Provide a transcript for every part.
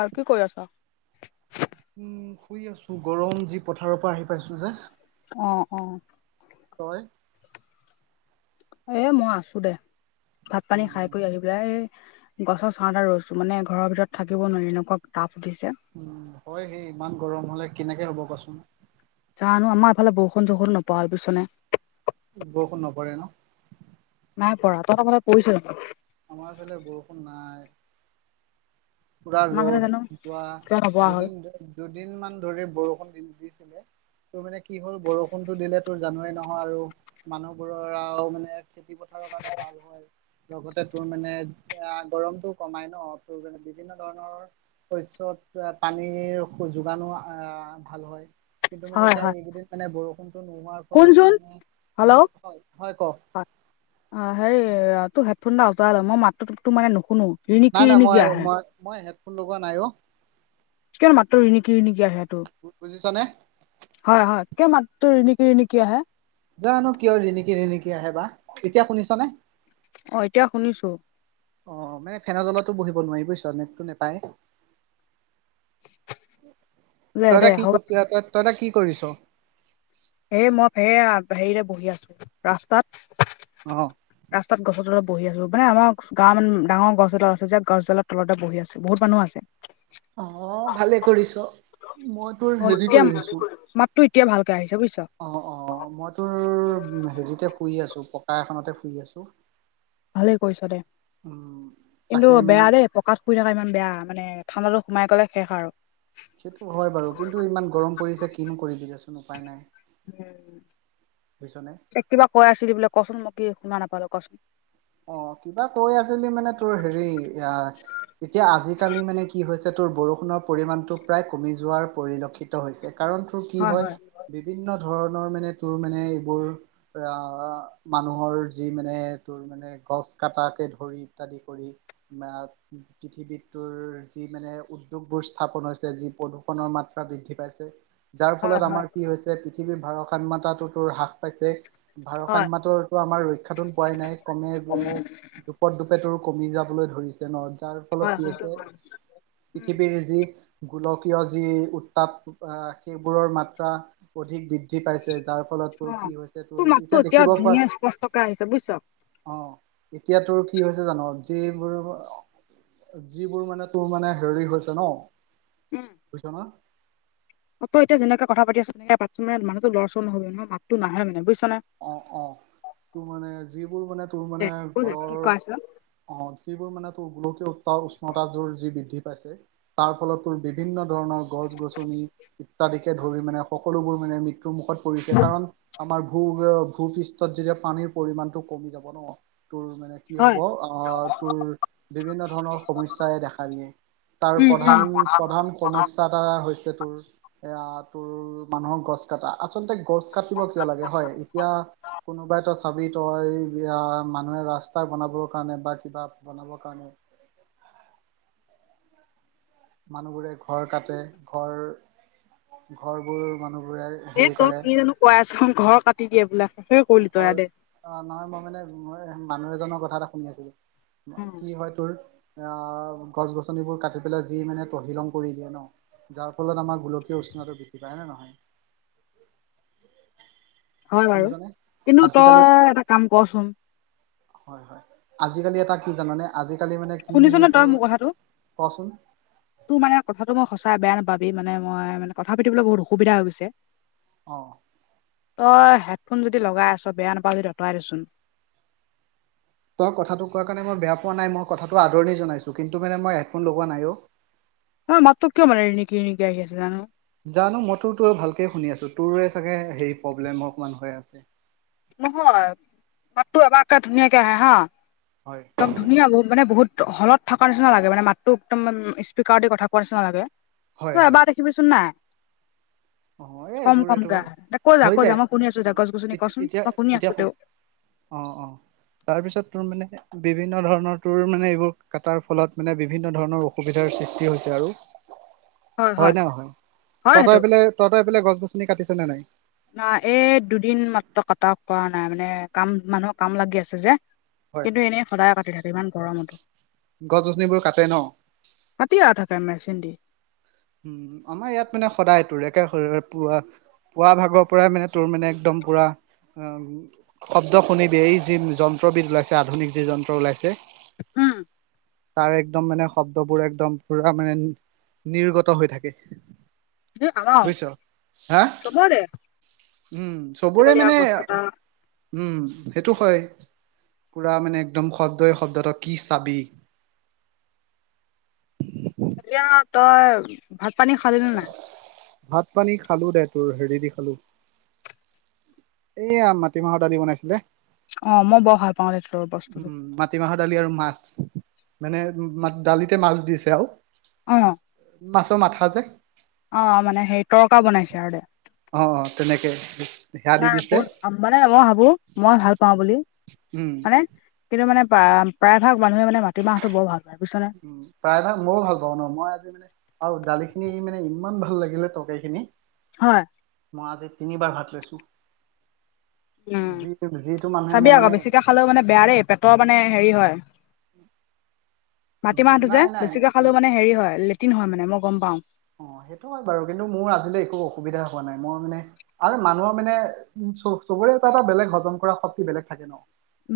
ঐ কি কৰি আছ উম শুই আছো গৰম যি পথাৰৰ পৰা আহি পাইছো যে অ অ তই এ মই আছো দে ভাত পানী খাই কৰি উম আহি গছৰ ছাঁহতে এটা ৰৈছো মানে ঘৰৰ ভিতৰত থাকিব নোৱাৰি এনেকুৱা তাপ উঠিছে উম হয় সেই ইমান গৰম হলে কেনেকে হ'ব কচোন জানো আমাৰ এইফালে বৰষুণ চৰষুণ নপৰা হল বুইছনে বৰষুণ নপৰে ন নাই পৰা তহঁতৰ ফালে পৰিছে জানো আমাৰ ফালে বৰষুণ নাই পুৰা ৰ'দ আমাৰ ফালে জানো যোৱা কিয় নপৰা হ'ল দুদিন দুদিন মান ধৰি বৰষুণ দি দিছিলে, তোৰ মানে কি হ'ল বৰষুণটো দিলে তোৰ জানই নহয় আৰু মানুহবোৰৰ আও মানে, খেতি পথাৰৰ কাৰণে ভাল হয় লগতে তোৰ মানে অ গৰমটো কমাই ন তোৰ মানে বিভিন্ন ধৰণৰ শস্যত পানীৰ যোগানো আ ভাল হয় কিন্তু মানে হয় এতিয়া হয় এইকেইদিন মানে বৰষুণটো নোহোৱাৰ ফলত শুনচোন মানে হেল্ল' হয় হয় কওক অ হেই তো হেডফোন ডাল অতৰাই লওঁ মই মাতটো তোৰ মানে নুশুনো ৰিণিকি নাই নাই ৰিণিকি মই আহে মই মই হেডফোন লগোৱা নাই অ কিয় নো মাতটো ৰিনিকি ৰিনিকি আহে তোৰ বুজিছনে হয় হয় কিয় মাতটো ৰিণিকি ৰিণিকি আহে জানো কিয় ৰিণিকি ৰিণিকি আহে বা এতিয়া শুনিছ নে অ এতিয়া শুনিছো অ মানে ফেন তলতো বহিব নোৱাৰি বুইছ নেতটো নাপাই দে তই দে এতিয়া কি হ'ব ক তই তই কি কৰিছ এই মই সেইয়া হেৰিৰে বহি আছো ৰাস্তাত অ ৰাস্তাত গছ তলত বহি আছো মানে আমাৰ গাঁৱ মান ডাঙৰ গছডাল আছে যে গছডালত তলতে বহি আছো বহুত মানুহ আছে। অ ভালে কৰিছ, মই তোৰ অ হেৰি এতিয়া কৰি আহিছো মাততো এতিয়া ভালকে আহিছে বুইছ। অ অ মই তোৰ হেৰিতে শুই আছোঁ পকা এখনতে শুই আছোঁ। ভালে কৰিছ দে উম তাকে কিন্তু মানে বেয়া দেই প- কাত শুই থকা ইমান বেয়া মানে ঠাণ্ডাটো সোমাই গ'লে শেষ আৰু। সেইটো হয় বাৰু কিন্তু ইমান গৰম পৰিছে কিনো কৰিবি দেচোন উপায় নাই। উম বুজিছনে? এ কিবা কৈ আছিলি বোলে কচোন মই কি শুনা নাপালো কচোন। অ কিবা কৈ আছিলি মানে তোৰ হেৰি আ। এতিয়া আজিকালি মানে কি হৈছে তোৰ বৰষুণৰ পৰিমাণটো প্ৰায় কমি যোৱাৰ পৰিলক্ষিত হৈছে কাৰণ তোৰ কি হয় বিভিন্ন ধৰণৰ মানে তোৰ মানে এইবোৰ আ মানুহৰ যি মানে তোৰ মান- মানে গছ কাটাকে ধৰি ইত্যাদি কৰি পৃথিৱীটোৰ যি মানে উদ্যোগবোৰ স্থাপন হৈছে যি প্ৰদূষণৰ মাত্ৰা বৃদ্ধি পাইছে। যাৰ হয় ফলত হয় আমাৰ কি হৈছে পৃথিৱীৰ ভাৰসাম্যতাটোৰ হ্ৰাস পাইছে। হয় ভাৰসাম্যতাটোৰ আমাৰ ৰক্ষাটোন পোৱাই নাই কমে [unintelligible] দুপট দুপে তোৰ কমি যাবলৈ ধৰিছে। ন যাৰ হয় ফলত কি সেইটো হৈছে হয় উম পৃথিৱীৰ যি গোলকীয় যি উত্তাপ আহ সেইবোৰৰ মাত্ৰা অধিক বৃদ্ধি পাইছে যাৰ ফলত অ তোৰ কি হৈছে তোৰ এতিয়া দেখিব পা কা আহিছে বুইছ অ এতিয়া তোৰ কি হৈছে জান, যিবোৰ যিবোৰ মানে তোৰ মানে হেৰি হৈছে ন, বুজিছ ন। অ ত এতিয়া যেনেকে কথা পাতিছ তেনেকে মানুহটো লৰা চৰ নহবি মাততো নাহে নহলে বুইছ নে? অ অ তোৰ মানে যিবোৰ মানে তোৰ দে মানে হৈ যা কি ঘৰৰ কৈ আছ অ যিবোৰ মানে তোৰ গোলকীয় উত্তাও উষ্ণতা যোৰ যি বৃদ্ধি পাইছে। তাৰ ফলত তোৰ বিভিন্ন ধৰণৰ গছ-গছনি ইত্যাদিকে ধৰি মানে সকলোবোৰ মানে মৃত্যু মুখত পৰিছে কাৰণ আমাৰ ভূ ভূ পৃষ্ঠত যেতিয়া পানীৰ পৰিমাণ টো কমি যাব ন তোৰ মানে কি হয় হব আহ তোৰ বিভিন্ন ধৰণৰ সমস্যাই দেখা দিয়ে। তাৰ উম প্ৰধান উম প্ৰধান সমস্য- এটা হৈছে তোৰ এয়া তোৰ মানুহৰ গছ কটা। আচলতে গছ কাটিব কিয় লাগে? হয়, এতিয়া কোনোবাই ত চাবি তই মানুহে ৰাস্তা বনাবৰ কাৰণে বা কিবা বনাবৰ কাৰণে মানুহবোৰে ঘৰ কাটে, ঘৰ ঘৰবোৰ মানুহবোৰে এ হেৰি তই কৰে কি জানো কৈ আছ, ঘৰ কাটি দিয়ে বোলে শেষে কৰিলি তই আ দে অ নহয় মই মানে মই মানুহ এজনৰ কথা এটা শুনি আছিলো কি হয় তোৰ আহ গছ গছনিবোৰ কাটি পেলাই যি মানে তহিলং কৰি দিয়ে ন। যাৰ ফলত আমাৰ গোলকীয় উষ্ণতা বৃদ্ধি পায় হয় নে নহয়? হয় বাৰু শুনিছনে? কিন্তু আজিকালি তই এটা কাম কৰচোন? হয় হয় আজিকালি এটা কি জানানে আজিকালি মানে কি শুনিছ নে তই তোৰ, মোৰ কথাটো কচোন? তোৰ মানে কথাটো মই সঁচাই বেয়া নাপাবি মানে মই মানে কথা পাতিবলৈ বহুত অসুবিধা হৈ গৈছে। অ। তই হেডফোন যদি লগাই আছ বেয়া নেপাওঁ যদি আঁতৰাই দে চোন। তই কথাটো কোৱাৰ কাৰণে মই বেয়া পোৱা নাই মই কথাটো আদৰণি জনাইছোঁ কিন্তু মানে মই হেডফোন লগোৱা নাই অ। অ মাতটো কিয় মানে ৰিণিকি-ৰিণিকি আহি আছে জনো? জানো মই তোৰ-তোৰ ভালকে শুনি আছোঁ, তোৰে চাগে হেৰি প্ৰব্লেম অকণমান হৈ আছে। নহয়, মাতটো এবাৰ একে ধুনীয়াকেই আহে হা, হয় একদম ধুনীয়া বহুত মানে বহুত হলত থকা নিচিনা লাগে মানে মাতো একদম স্পিকাৰ দি কথা কোৱাৰ নিচিনা লাগে, হয় ত হয় এবাৰ দেখ- শিবি চোন নাই। অ এই কম এইটোৰ কম এইটো আহে কৈ যা হৈ কৈ যা যায়। মই শুনি আছোঁ দে গছ গছনি এতি কচোন? এতিয়া মই শুনি আছো এতিয়া শু তেওঁ অ', অ', তাৰেপিছত তোৰ মানে বিভিন্ন ধৰণৰ তোৰ মানে এইবোৰ কটাৰ ফলত মানে বিভিন্ন ধৰণৰ অসুবিধাৰ সৃষ্টি হৈছে আৰু হয় নে নহয়? হয় সেইটো তহঁতৰ এফালে তহঁতৰ এফলে গছ গছনি কাটিছে নে নাই? না এই দুদিন মাত্ৰ কটা কৰা নাই মানে কাম মানুহৰ কাম লাগি আছে যে। হয় কিন্তু এনেই সদায় কাটি থাকে ইমান গৰমতো। গছ গছনিবোৰ কাটে ন? কাটিয়ে থাকে মেচেন দি। উম, আমাৰ ইয়াত মানে সদায় তুৰ, একে শৰৰ পোৰা পুৱা ভাগৰ পৰাই মানে তোৰ মানে একদম পুৰা, অ শব্দ শুনিবি এইয়ে যি যন্ত্ৰ বিদ ওলাইছে আধুনিক যি যন্ত্ৰ ওলাইছে। উম'। তাৰ একদম মানে শব্দবোৰ একদম পুৰা মানে নিৰ্গত হৈ থাকে। এ আমাও বুজিছ। হা চবৰে। উম, চবৰে আজিকালি আৰু মানে গছ কটা উম, সেইটো হয়। পুৰা মানে একদম শব্দই শব্দৰক কি চাবি। এতিয়া তই ভাত পানী খালি নে নাই? ভাত পানী খালোঁ দে তোৰ হেৰি দি খালোঁ। এয়া মাটিমাহৰ দালি বনাইছিলে। অ', মই বৰ ভাল পাওঁ তহঁতৰ বস্তুতটো। মাতিমাহৰ দালি আৰু মাছ। মানো দালিতে মাছ দিছে আঝ। অ'। মাছৰ মাথা যে? অ', মানে হেৰি তৰকা বনাইছে আৰু দে। অ অ তেনেকে সেয়া দি নাই দিছে বহুত মানে মই ভাবোঁ, মই ভাল পাওঁ বুলি। উম'। মানে কিন্তু মানে প্ৰা প্ৰায় ভাগ মানুহে মানে মাটিৰ মাহটো বৰ ভাল পায়, বুইছ নে? প্ৰায় ভাগ মইয়ো ভাল পাওঁ ন মই আজি মানে আও দালিখিনি মানে ইমান ভাল লাগিলে তৰকাৰী খিনি। হয়। মই আজি তিনিবাৰ ভাত লৈছোঁ। উম যি যিটো মানুহে চাবি মই আকৌ মানে বেছিকে খালেও মানে বেয়াৰে পেটৰ মানে হেৰি হয়, [unintelligible] উম মাটিমাহটো যে নাই নাই বেছিকে খালো উম মানে হেৰি হয় লেটিন হয় মানে মই গম পাওঁ। অ সেইটো হয় বাৰু কিন্তু মোৰ আজিলৈ একো অসুবিধা হোৱা নাই মই মানে আৰু মানুহৰ মানে উ, চবৰে এটা-এটা বেলেগ হজম কৰা শক্তি বেলেগ থাকে ন?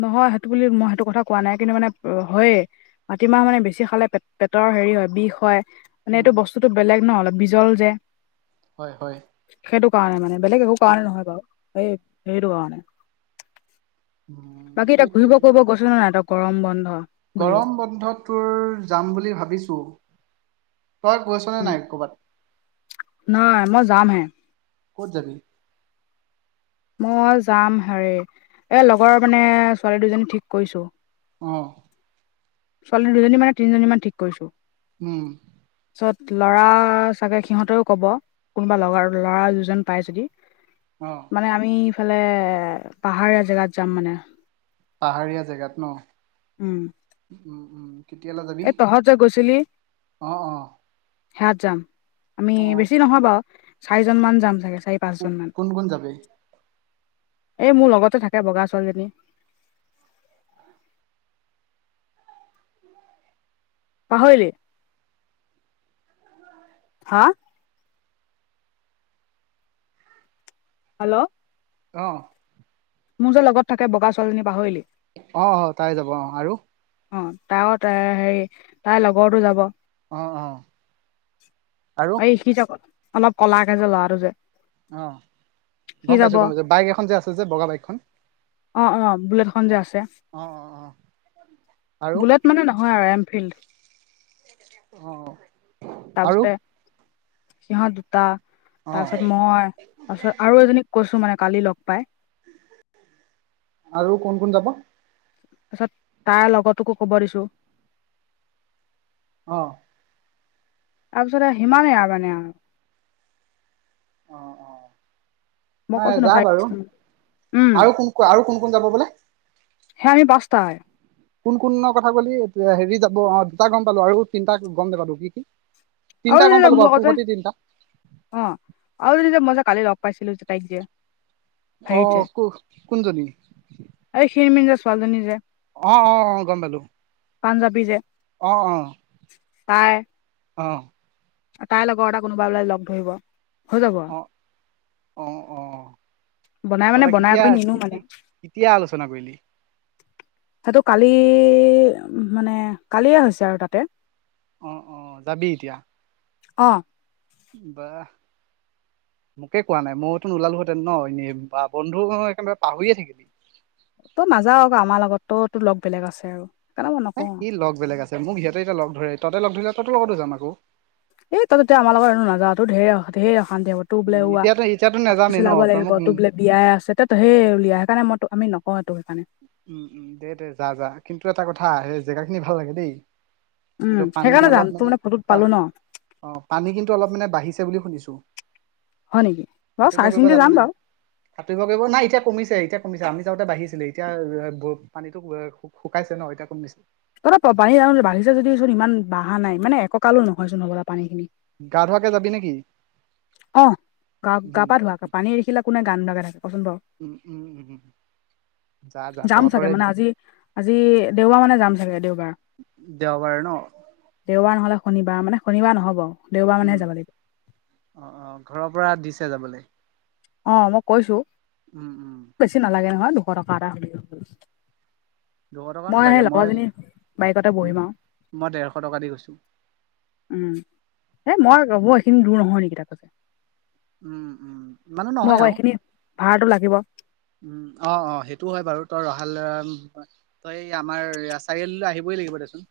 নহয় সেইটো বুলি মই সেইটো কথা কোৱা নাই কিন্তু মানে হয়েই। মাটিমাহ মানে বেছি খালে পেটৰ হেৰি হয়, বিষ হয় মানে উম এইটো বস্তুতটো বেলেগ ন অলপ, বিজল যে? হয়, হয়। সেইটো কাৰণে মানে বেলেগ একো কাৰণে নহয় বাৰু, এই সেইটো কাৰণে। উম সেইটোৱে টো। জানিছ নাই তই গৰম বন্ধ। বুলি গৰম বন্ধত টোৰ যাম বুলি ভাবিছোঁ। তই গৈছনে উম, নাই কৰ'বাত, নহয় মই যামহে কত যাবি? মই যাম হেৰি এ লগৰ মানে ছোৱালী দুজনী ঠিক কৰিছো। অ, ছোৱালী দুজনী মানে তিনিজনী মান ঠিক কৰিছো। উম, ছত ল'ৰা চাগে সিহঁতেও কব। কোনোবা লগৰ ল'ৰা দুজন পাই যদি অ'। মানে আমি ইফালে পাহাৰীয়া জেগাত যাম মানে। পাহাৰীয়া জেগাত ন'। উম। উম, উম, কেতিয়ালৈ যাবি? এই তহঁত যে গৈছিলি অ, অ। সেয়াত যাম আমি অ বেছি নহয় বাৰু চাৰিজনমান যাম চাগে চাৰি পাঁচজন মান কোন কোন যাবি এই মোৰ লগতে থাকে বগা ছোৱালীজনী। পাহৰিলি? হা হেল্ল'। অ'। মোৰ যে লগত থাকে বগা ছোৱালজনী পাহৰিলি? অ, অ তাই যাব অ' আৰু। অ' তাই ত হেৰি তাৰ লগৰতো যাব। অ অ আৰু এই শিকি যাব অলপ ক'লাকে যে লৰাটো যে। অ'। সি গম পাইছো, যাব গম পাইছো। বাইক এখন যে আছে যে বগা বাইকখন অ অ বুলেটখন যে অ'। আছে অ, অ, অ। আৰু বুলেট মানে নহয় আৰু এনফিল্ড। অ, অ। তাৰপিছতে সিহঁত দুটা অ তাৰপিছত মই তাৰপাছত আৰু এজনীক কৈছো মানে কালি লগ পাই। আৰু কোন কোন যাব? তাৰপিছত তাৰ লগতোকো কব দিছো। অ'। তাৰপিছত সিমানে এৰা মানে আৰু অ, মই অ' ন কৈছো যা চাৰি বাৰু, উম আৰু কোন ক আৰু কোন, কোন যাব বোলে? সেয়া আমি পাঁচটাই। কোন কোনৰ কথা কলি হেৰি যাব অ' দুটা গম পালো আৰু তিনিটা গম নাপালো, কি কি? আৰু তিনিটা গম এজনী পালো মোৰ বাৰু লগত তোৰ যে হতি তিনটা। অ, আৰু এজনী যে, মই যে কালি লগ পাইছিলো যে তাইক যে। অ, হেৰিত যে কোনজনী? এই ক্ষীণ মিন যে ছোৱালীজনী যে। অ' অ' অ' গম পালো। পাঞ্জাবী যে অ, তাই অ, অ। তাইৰ লগৰ এটা কোনোবা বোলে লগ ধৰিব, হৈ যাব। অ, অ। বনাই মানে তহঁতে বনাই কেতিয়া, কৰি নিনো মানে কেতিয়া আলোচনা কৰিলি? কথাটো কালি মানে কালিয়ে হৈছে আৰু তাতে। অ, অ, যাবি এতিয়া। অ'। বাহ। মোকে কোৱা নাই মইতো নোলালোহেঁতেন বন্ধু একেবাৰে পাহৰিয়ে থাকিলি। তই নাযাও আকৌ আমাৰ লগ বেলেগ আছে আৰু। সেইকাৰণে মই এ নকওঁ আৰু কি লগ বেলেগ আছে মোক সিহঁতে এতিয়া লগ ধৰে ততে লগ ধৰিলে ততো লগতো যাম আকৌ। এই তইতো এতিয়া আমাৰ লগত নোযোৱা ঢেৰ ধেৰ অশান্তি হ'ব। উম ওলোৱা এতিয়াতো এতিয়াতো নাযামেই ন চিলাব তই লাগিব মোক তোলে। বিয়াই আছে ত সেই উলিয়াই সেইকাৰণে মই ত আমি নকওঁ এইটো সেইকাৰণে। উম উম, দে দে যা যা কিন্তু এটা কথা সেই জেগা খিনি ভাল লাগে দেই। উম কিন্তু পানী সেইকাৰণে যাম অলপ তোৰ মানে, ফটোত পা পালো ন পানী কিন্তু অলপ মানে বাঢ়িছে বুলি শুনিছো। হয় নেকি বাৰু সাঁতুৰিব চাই কৰিব চিন্তি জান যাম নাই? বাৰু সাঁতুৰিব কৰিব নাই এতিয়া কমিছে এতিয়া কমিছে আমি যাওঁতে বাঢ়িছিলে। এতিয়া পানীতো শুকাইছে ন এতিয়া কমিছে। তত পা পানী ধাঙনি বাঢ়িছে যদি চোন ইমান বহা নাই মানে এককালো নহয় চোন হ'বা পানী খিনি। গা ধোৱাকে যাবি নেকি? অ গা, উম পা ধোৱাকে পানী দেখিলে কোনে গা নোধোৱাকৈ থাকে কচোন বাও। উম উম উহু। যাম চাগে মানে আজি, আজি দেওবাৰ মানে যাম চাগে দেওবাৰ। দেওবাৰ নহ। দেওবাৰ নহ'লে শনিবাৰ মানে শনিবাৰ নহ'ব দেওবাৰ উম মানেহে যাব লিগ- অ অ ঘৰৰ পৰা দিছে যাবলে? অ মই কৈছো। উম উম। বেছি নালাগে নহয় দুশ টকা এতা হলেই হবই। দুশ টকা মই নালাগে সেই লগৰজনী বাইকতে বহিম আও। মই ডেৰশ টকা দি গৈছো উম এই মই ৰ'ব এইখিনি দূৰ নহয় নেকি তাপাছ। উম উম মানে মোৰ নহয় আকৌ আও। এইখিনি ভাড়াটো লাগিব উম, অ অ সেইটো হয় বাৰু তই ৰহালৰা। তই এই আমাৰ চাৰিআলিলৈ আহিবই লাগিব দেচোন।